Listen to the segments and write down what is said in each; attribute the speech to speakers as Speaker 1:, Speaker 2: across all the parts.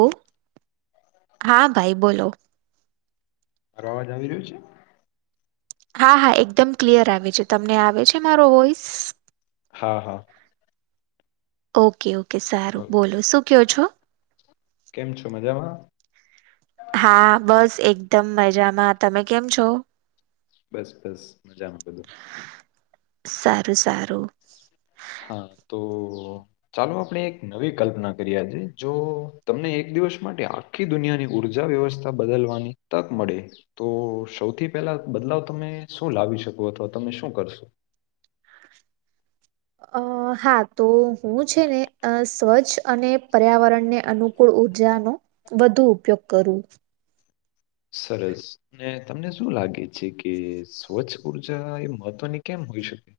Speaker 1: ઓ હા ભાઈ બોલો?
Speaker 2: અવાજ આવી રહ્યો છે?
Speaker 1: હા હા એકદમ ક્લિયર આવે છે, તમને આવે છે મારો વોઇસ?
Speaker 2: હા હા.
Speaker 1: ઓકે ઓકે સારું
Speaker 2: ઓકે.
Speaker 1: બોલો શું કહો છો?
Speaker 2: કેમ છો મજામાં?
Speaker 1: હા બસ એકદમ મજામાં, તમે કેમ છો?
Speaker 2: બસ બસ મજામાં બધો.
Speaker 1: સારું સારું.
Speaker 2: હા તો ચાલો આપણે એક નવી કલ્પના કરીએજે જો તમને એક દિવસ માટે આખી દુનિયાની ઉર્જા વ્યવસ્થા બદલવાની તક મળે તો સૌથી પહેલા બદલાવ તમે શું લાવી શકો અથવા તમે શું કરશો?
Speaker 1: અ હા તો હું છે ને સ્વચ્છ અને પર્યાવરણને અનુ [inaudible] ઉર્જાનો વધુ ઉપયોગ કરવું.
Speaker 2: સરસ. ને તમને શું લાગે છે કે સ્વચ્છ ઉર્જા એ મહત્વની કેમ હોય શકે?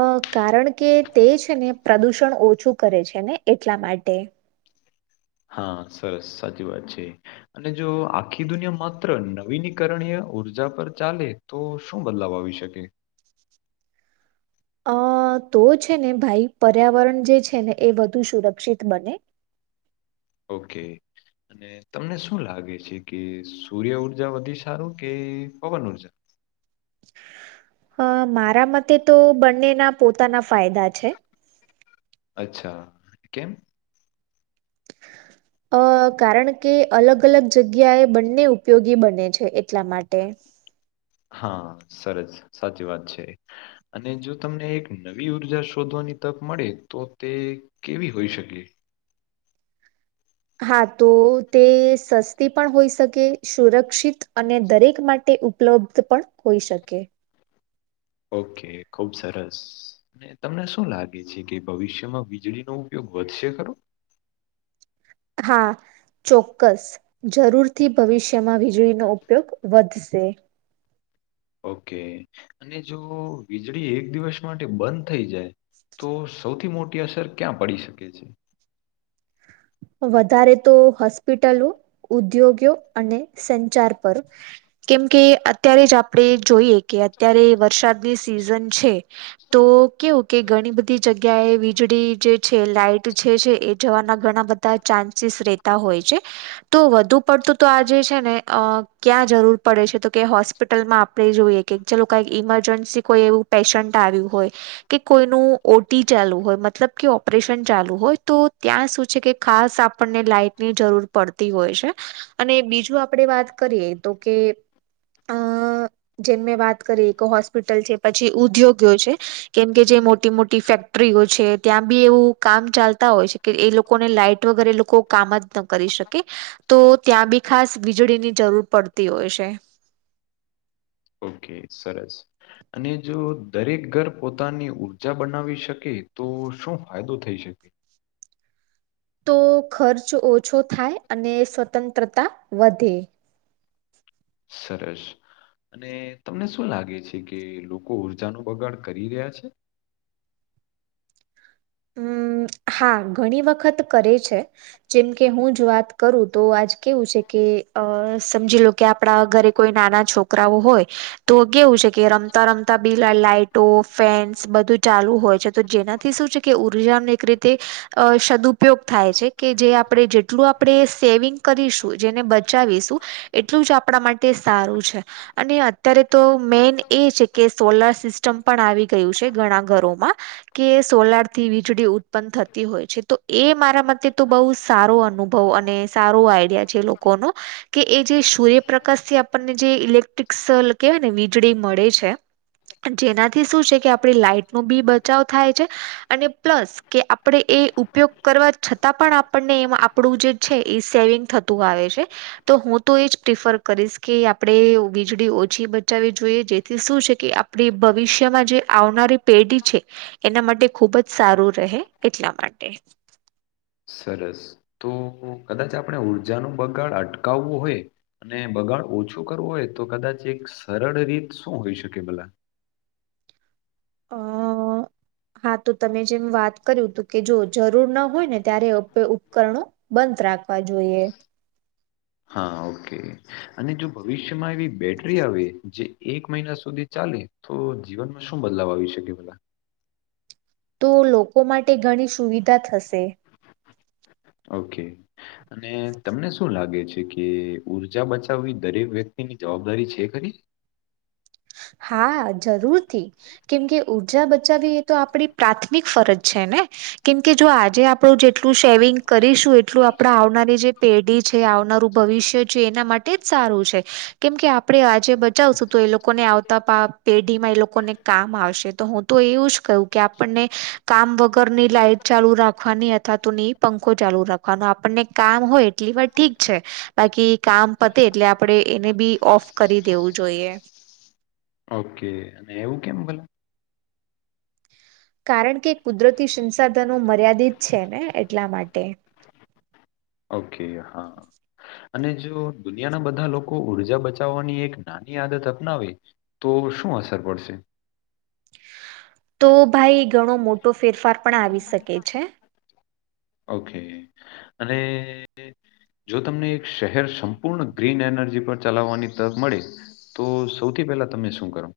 Speaker 1: અ કારણ કે તે છે ને પ્રદુષણ ઓછું કરે છે ને એટલા માટે.
Speaker 2: હા સરસ સાચી વાત છે અને જો આખી દુનિયા માત્ર નવીનીકરણીય ઉર્જા પર ચાલે તો શું બદલાવ આવી શકે
Speaker 1: અ તો છે ને ભાઈ પર્યાવરણ જે છે ને એ વધુ સુરક્ષિત બને
Speaker 2: ઓકે. અને તમને શું લાગે છે કે સૂર્ય ઉર્જા વધી સારું કે પવન ઉર્જા?
Speaker 1: અ મારા મતે તો બંનેના પોતાના ફાયદા છે.
Speaker 2: અચ્છા, કેમ?
Speaker 1: અ કારણ કે અલગ અલગ જગ્યાએ બંને ઉપયોગી બને છે એટલા માટે
Speaker 2: હા સરસ સાચી વાત છે અને જો તમને એક નવી ઉર્જા શોધવાની તક મળે તો તે કેવી હોઈ શકે.
Speaker 1: હા તો તે સસ્તી પણ હોઈ શકે સુરક્ષિત અને દરેક માટે. ઉપલબ્ધ પણ હોઈ શકે.
Speaker 2: ઓકે ખુબ સરસ. અને તમને શું લાગે છે કે ભવિષ્યમાં વીજળીનોો ઉપયોગ વધશે ખરો.
Speaker 1: હા ચોક્કસ જરૂર. થી ભવિષ્યમાં વીજળીનો ઉપયોગ વધશે.
Speaker 2: ઓકે અને જો વીજળી એક દિવસ માટે બંધ થઈ જાય. તો સૌથી મોટી અસર ક્યાં પડી શકે છે.
Speaker 1: વધારે તો હોસ્પિટલો ઉદ્યોગો અને સંચાર પર. કેમ કે અત્યારે જ આપણે જોઈએ કે અત્યારે વરસાદની સિઝન છે. તો કેવું કે ઘણી બધી જગ્યાએ વીજળી જે છે લાઈટ જે છે એ જવાના ઘણા બધા. ચાન્સીસ રહેતા હોય છે. તો વધુ પડતું તો આજે છે ને ક્યાં જરૂર પડે છે તો કેસ્. હોસ્પિટલમાં આપણે જોઈએ કે જે લોકો કઈક ઈમરજન્સી કોઈ એવું પેશન્ટ આવ્યું હોય. કે કોઈનું ઓટી ચાલુ હોય મતલબ કે ઓપરેશન ચાલુ હોય તો ત્યાં શું છે કે. ખાસ આપણને લાાઈટની જરૂર પડતી હોય છે. અને બીજું આપડે વાત કરીએ તો કે. અ જેમ મેં વાત કરી કે હોસ્પિટલ છે પછી ઉદ્યોગીઓ છે. કેમ કે જે મોટી મોટી ફેક્ટરીઓ છે ત્યાં બી એવું કામ ચાલતા હોય છે કે એ લોકોને લાઈટ. વગેરે લોકો કામ જ ન કરી શકે. તો ત્યાં બી ખાસ વીજળી ની જરૂર પડતી હોય છે.
Speaker 2: ઓકે સરસ. અને જો દરેક ઘર પોતાની ઉઊર્જા બનાવી શકે તો શું ફાયદો થઈ શકે.
Speaker 1: તો ખર્ચ ઓછો થાય અને સ્વતંત્રતા વધે.
Speaker 2: સરરેજ. અને તમને શું લાગે છે કે લોકો ઊર્જા ન બગાડ કરી રહ્યા છે.
Speaker 1: હમ હા ઘણી વખત કરે છે. જેમ કે હું જો વાત કરું તો આજ કેવું છે કે અ સમજી લો. કે આપણા ઘરે કોઈ નાના છોકરાઓ હોય. તો કેવું છે કે રમતા રમતા બિલ લાાઈટો ફેન્સ બધું ચાલુ હોય છે તો જેનાથી શું છે. કે ઉર્જાને રીતે. અ સદુપયોગ થાય છે કે જે આપણે જેટલું આપણે સેવિંગ કરીશું જેને બચાવીશું. એટલું જ આપણા માટે સારું છે. અને અત્યારે તો મેન એ છે કે સોલાર સિસ્ટમ પણ આવી ગયું છે ઘણા ઘરોમાં. કે સોલર. થી વીજળી ઉત્પન્ન થતી હોય છે તો એ મારા માટે તો બહુ સારો અનુભવ અને સારું આઈડિયા છે લોકો ન કે એ જે સૂર્યપ્રકાશ થી આપણને જે ઇલેક્ટ્રિક કેહેવાય ને વીજળી મળે છે. જેનાથી શું છે કે આપડી લાાઈટ ન બી બચાવ થાય છે અને પ્લસ. કે આપણેે એ ઉપયોગ કરવા છતાં પણ આપણને એમાં આપણું જે છે એ સેવિંગ થતું આવે છે. તો હું તો એ જ પ્રિફર કરીશ કે આપણે વીજળી ઓછી બચાવવી જોઈએ જેથી શું છે ક આપડી ભવિષ્યમાં જે આવનારી પેઢી છે એના માટે ખૂબ જ. સારું રહે એટલા માટે.
Speaker 2: સરસ તો કદાચ આપણે ઉર્જાનું બગાડ અટકાવવું હોય. અને બગાડ ઓછું કરવું હોય તો કદાચ એક સરળ રીત શું હોઈ શકે ભલા.
Speaker 1: આ. હા તો તમે જેમ વાત કર્યું તો કે જો જરૂર ના હોય ને ત્યારે ઉપકરણો. બંધ રાખવા જોઈએ.
Speaker 2: હા ઓકે અને જો ભવિષ્યમાં એવી બેટરી આવે જે એક મહિના સુધી ચાલે તો જીવનમાં શું બદલાવ આવી શકે પેલા?
Speaker 1: તો લોકો માટે ઘણી સુવિધા થશે.
Speaker 2: ઓકે. અને તમને શું લાગે છે કે ઉર્જા બચાવવી દરેક વ્યક્તિની જવાબદારી છે ખરી
Speaker 1: હા જરૂરથી. કેમકે ઉઊર્જા બચાવવી એ તો આપણી પ્રાથમિક ફરજ છે ને. કેમકે જો આજે આપડું જેટલું શેવિંગ કરીશું એટલું આપણે આવનારી જે પેઢી છે આવનારું ભવિષ્ય છે એના માટે જ સારું છે. કેમ કે આપડે આજે બચાવશું તો એ લોકોને આવ તપ આ પેઢીમાં એ લોકોને કામ આવશે તો હું તો એવું જ કહું કે આપણને કામ વગર ની લાઈટ ચાલુ રાખવાની અથવા તોની પંખો ચાલુ રાખવાનું આપણને કામ હોય એટલી વાર ઠીક છે. બાકી કામ પતે એટલે આપડે એને બી ઓફ કરી દેવું જોઈએ.
Speaker 2: ઓકે અને એવું કેમ ભલે
Speaker 1: કારણ કે કુદરતી સંસાધનો મર્યાદિત છે ને એટલા માટે.
Speaker 2: ઓકે હા. અને જો દુનિયાના બધા લોકો ઉઊર્જા બચાવવાની એક નાની આદત અપનાવે તો શું અસર પડશે?
Speaker 1: તો ભાઈ ઘણો મોટો ફેરફાર પણ આવી શકે છે.
Speaker 2: ઓકે અને જો તમને એક શહેર સંપૂર્ણ ગ્રીન એનર્જી પર ચલાવવાની તક મળે તો સૌથી પહેલા તમે શું કરો?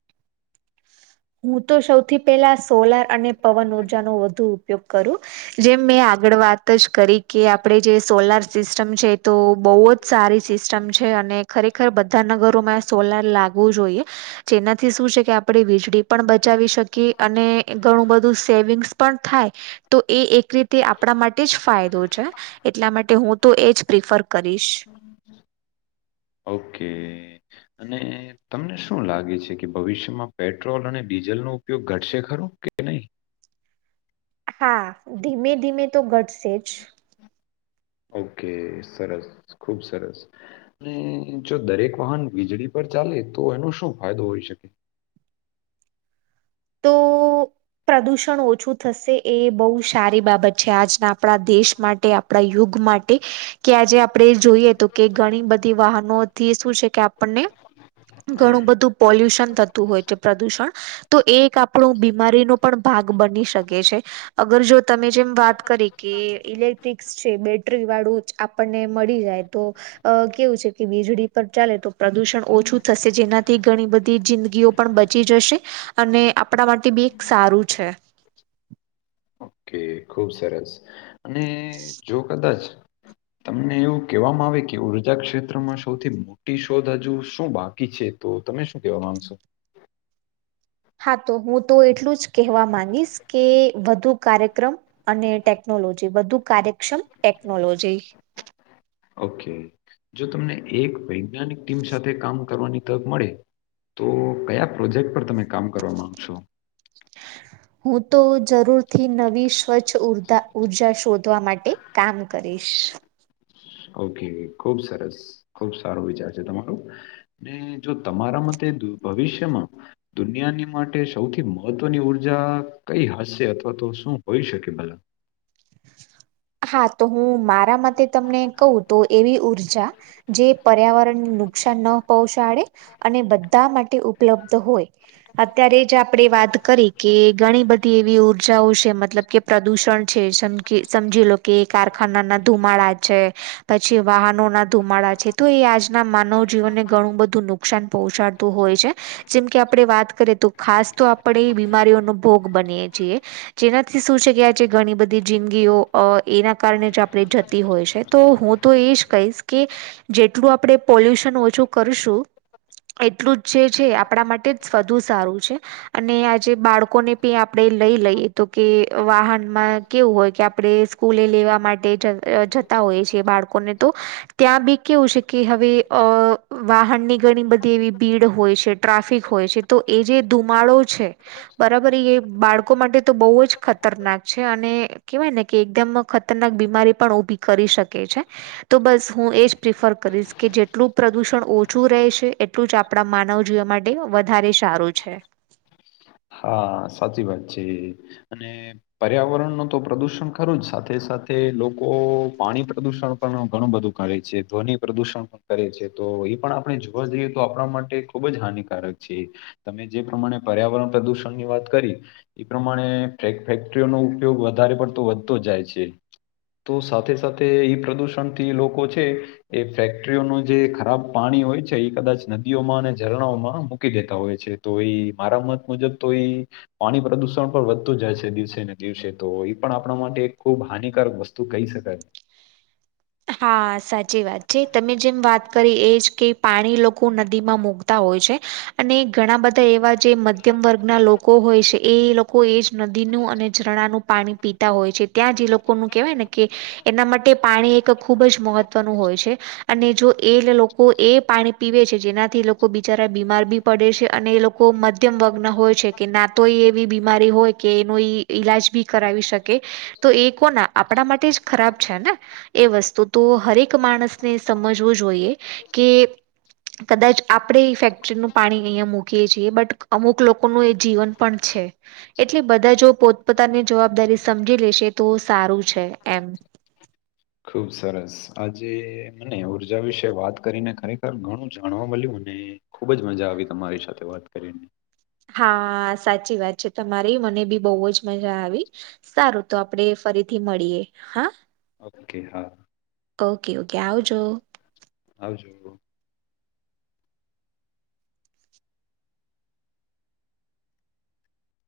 Speaker 1: હું તો સૌથી પહેલા સોલાર અને પવન ઉઊર્જાનોો વધુ ઉપયોગ કરું. જેમ મેં આગળ વાત જ કરી કે આપણે જે સોલાર સિસ્ટમ છે તો બહુ જ સારી સિસ્ટમ છે અને ખરેખર બધા નગરોમાં સોલાર લાગવું જોઈએ. જેનાથી શું છે કે આપણે વીજળી પણ બચાવી શકી અને ઘણું બધું સેવિંગ્સ પણ થાય. તો એ એક રીતે આપણા માટે જ ફાયદો છે. એટલા માટે હું તો એજ પ્રિફર કરીશ.
Speaker 2: ઓકે. અને તમને શું લાગે છે કે ભવિષ્યમાં પેટ્રોલ અને ડીઝલ નો ઉપયોગ ઘટશે ખરો કે નહીિ,
Speaker 1: હા ધીમે ધીમે તો ઘટશે જ
Speaker 2: ઓકે સરસ ખુબ સરસ. અને જો દરેક વાહન વીજળી પર ચાલે તો એનો શું ફાયદો હોઈ શકે.
Speaker 1: તો
Speaker 2: [inaudible]
Speaker 1: પ્રદૂષણ ઓછું થશે એ બહુ સારી બાબત છે આજના આપણા દેશ માટે આપણા યુગ માટે કે આજે આપણે જોઈએ તો કે ઘણી બધી વાહનો શું છે કે આપણને ઘણું બધું પોલ્યુશનતું હોય છે પ્રદૂષણ તો એ એક આપણું બીમારીનો પણ ભાગ બની શકે છે. અગર જો તમે જેમ વાત કરી કે ઈલેક્ટ્રીકસ છે બેટરી વાળું જ આપણને મળી જાય તો. અ કેવું છે કે વીજળી પર ચાલે તો પ્રદુષણ ઓછું થશે જેનાથી ઘણી બધી જિંદગીઓ પણ બચી જશે અને આપણા માટે બી એક સારું છે.
Speaker 2: ખુબ સરસ અને જો કદાચ તમને એવું કહેવામાં આવે કે ઉર્જા ક્ષેત્રમાં સૌથી મોટી શોધ હજુ શું બાકી છે? તો તમે શું કેવા માંગશો.
Speaker 1: હા તો હું તો એટલું જ કહેવા માંગીશ કે વધુ કાર્યક્રમ અને ટેકનોલોજી બધું કાર્યક્ષમ ટેકનોલોજી
Speaker 2: ઓકે જો તમને એક વૈજ્ઞાનિક ટીમ સાથે કામ કરવાની તક મળે તો કયા પ્રોજેક્ટ પર તમે કામ કરવા માંગશો. [unintelligible]
Speaker 1: હું તો જરૂર થી નવી સ્વચ્છ ઉરધા ઉર્જા શોધવા માટે કામ કરીશ.
Speaker 2: ઓકે ખુબ સરસ ખુબ સારો વિચાર છે તમારું ને જો તમારા મતે ભવિષ્યમાં દુનિયાની માટે સૌથી મહત્વની ઊર્જા કઈ હશે અથવા તો શું હોઈ શકે બલા.
Speaker 1: હા તો હું મારા મતે તમને કહું તો એવી ઉર્જા જે પર્યાવરણને નુકસાન ન પહોંચાડે અને બધા માટે ઉપલબ્ધ હોય. અત્યારે જ આપડે વાત કરી કે ઘણી બધી એવી ઉર્જાઓ છે મતલબ કે પ્રદુષણ છે સમખી સમજી લો. કે કારખાના ના ધુમાડા છે. પછી વાહનો ના ધુમાડા છે તો એ આજના માનવ જીવનને ઘણું બધું નુક. નુકસાન પહોંચાડતું હોય છે. જેમ કે આપણે વાત કરીએ તો ખાસ તો આપણે એ બીમારીઓનો ભોગ બનીએ છીએ જેનાથી શું છે કે આ છેે ઘણી બધી જિંદગીઓ અ. એના કારણે જ આપણે જતી હોય છે તો હું તો એ જ કહીશ કે જેટલું આપણેે પોલ્યુશન ઓછું કરશું એટલું છે છે આપણા માટે વધુ સારું છે. અને આજે બાળકોને પિ આપણે લઈ લઈએ તો કે વાહનમાં કેવું હોય કે આપણે સ્કૂલે લેવા માટે જ જતા હોય છેએ બાળકોને તો. ત્યાં બી કેવું છે કે હવે અ વાહનની ઘણી બધી એવી ભીડ હોય છે. ટ્રાફિક હોય છે તો એ જે ધુમાડો છે. બરાબર એ બાળકો માટે તો બહુ જ ખતરનાક છે અને કેવાય ને કે. તેમ ખતરનાક બીમારી પણ ઉભી કરી શકે છે. તો બસ હું એજ પ્રિફર કરીશ કે જેટલું પ્રદુષણ ઓછું રહેશે એટલું જ આપણા માનવ જીવન માટે વધારે સારું છે.
Speaker 2: હા સાચી વાત છે અને. પર્યાવરણ નુ તો પ્રદુષણ ખરું જ સાથે સાથે લોકો પાણી પ્રદુષણ પણ ઘણું બધું કરે છે ધ્વનિ પ્રદુષણ પણ કરે છે તો એ પણ આપણે જોવા જઈએ તો આપણા માટે ખુબ જ હાનિકારક છે તમે જે પ્રમાણે પર્યાવરણ પ્રદુષણ ની વાત કરી એ પ્રમાણે ફેક ફેક્ટરીઓનો ઉપયોગ વધારે પડતો વધતો જાય છે. તો સાથે સાથે એ પ્રદુષણથી લોકો છે્ એ ફેક્ટરીઓનું જે ખરાબ પાણી હોય છે એ કદાચ નદીઓમાં અને ઝરણાઓમાં મૂકી દેતા હોય છે. તો એ મારા મત મજબ તો એ. પાણી પ્રદુષણ પણ વધતું જાય છે દિવસે ને દિવસે તો એ પણ આપણા માટે એક ખૂબ હાનિકારક વસ્તુ તુ કહી શકાય.
Speaker 1: હા સાચી વાત છે તમે જેમ વાત કરી એજ કે પાણી લોકો નદીમાં મુકતા હોય છે. અને ઘણા બધા એવા જે મધ્યમ વર્ગના લોકો હોય છે, એ લોકો એ જ નદીનું અને ઝણાનું. પાણી પીતા હોય છે ત્યાં જે એ લોકો ને કેહેવાય ને કે એના માટે પાણી એક ખૂબ જ મહત્વનું હોય છે અને જો એ લોકો એ પાણી પીવે છે જેનાથી લોકો બિચારા બીમાર બી પડે છે અને એ લોકો મધ્યમ વર્ગના હોય છે કે ના તોય એવી બીમારી હોય કે એનું ઈલાજ બી કરાવી શકે તો એ કોના આપણા માટે જ ખરાબ છે ને. એ વસ્તુ તો હરેક માણસને સમજવું જોઈએ કે કદાચ આપણે એ ફેક્ટરીનું પાણી અહીયાંયા મૂકીએ છીએ બટ અમુક લોકોનું એ જીવન પણ છે. એટલે બધા જો પોતપોતાની જવાબદારી સમજી લેશે તો સારું છે એમ.
Speaker 2: ખુબ સરસ આજે મને ઊર્જા વિશે વાત કરીને ખરેખર ઘણું જાણવા મલ્યુ અને. ખુબ જ મજા આવી તમારી સાથે વાત કરીને
Speaker 1: હા, સાચી વાત છે તમારી. મને પણ બહુ જ મજા આવી. સારું, તો આપણે ફરીથી મળીએ. હા.
Speaker 2: ઓકે, હા.
Speaker 1: Okay, okay. આવજો.
Speaker 2: આવજો.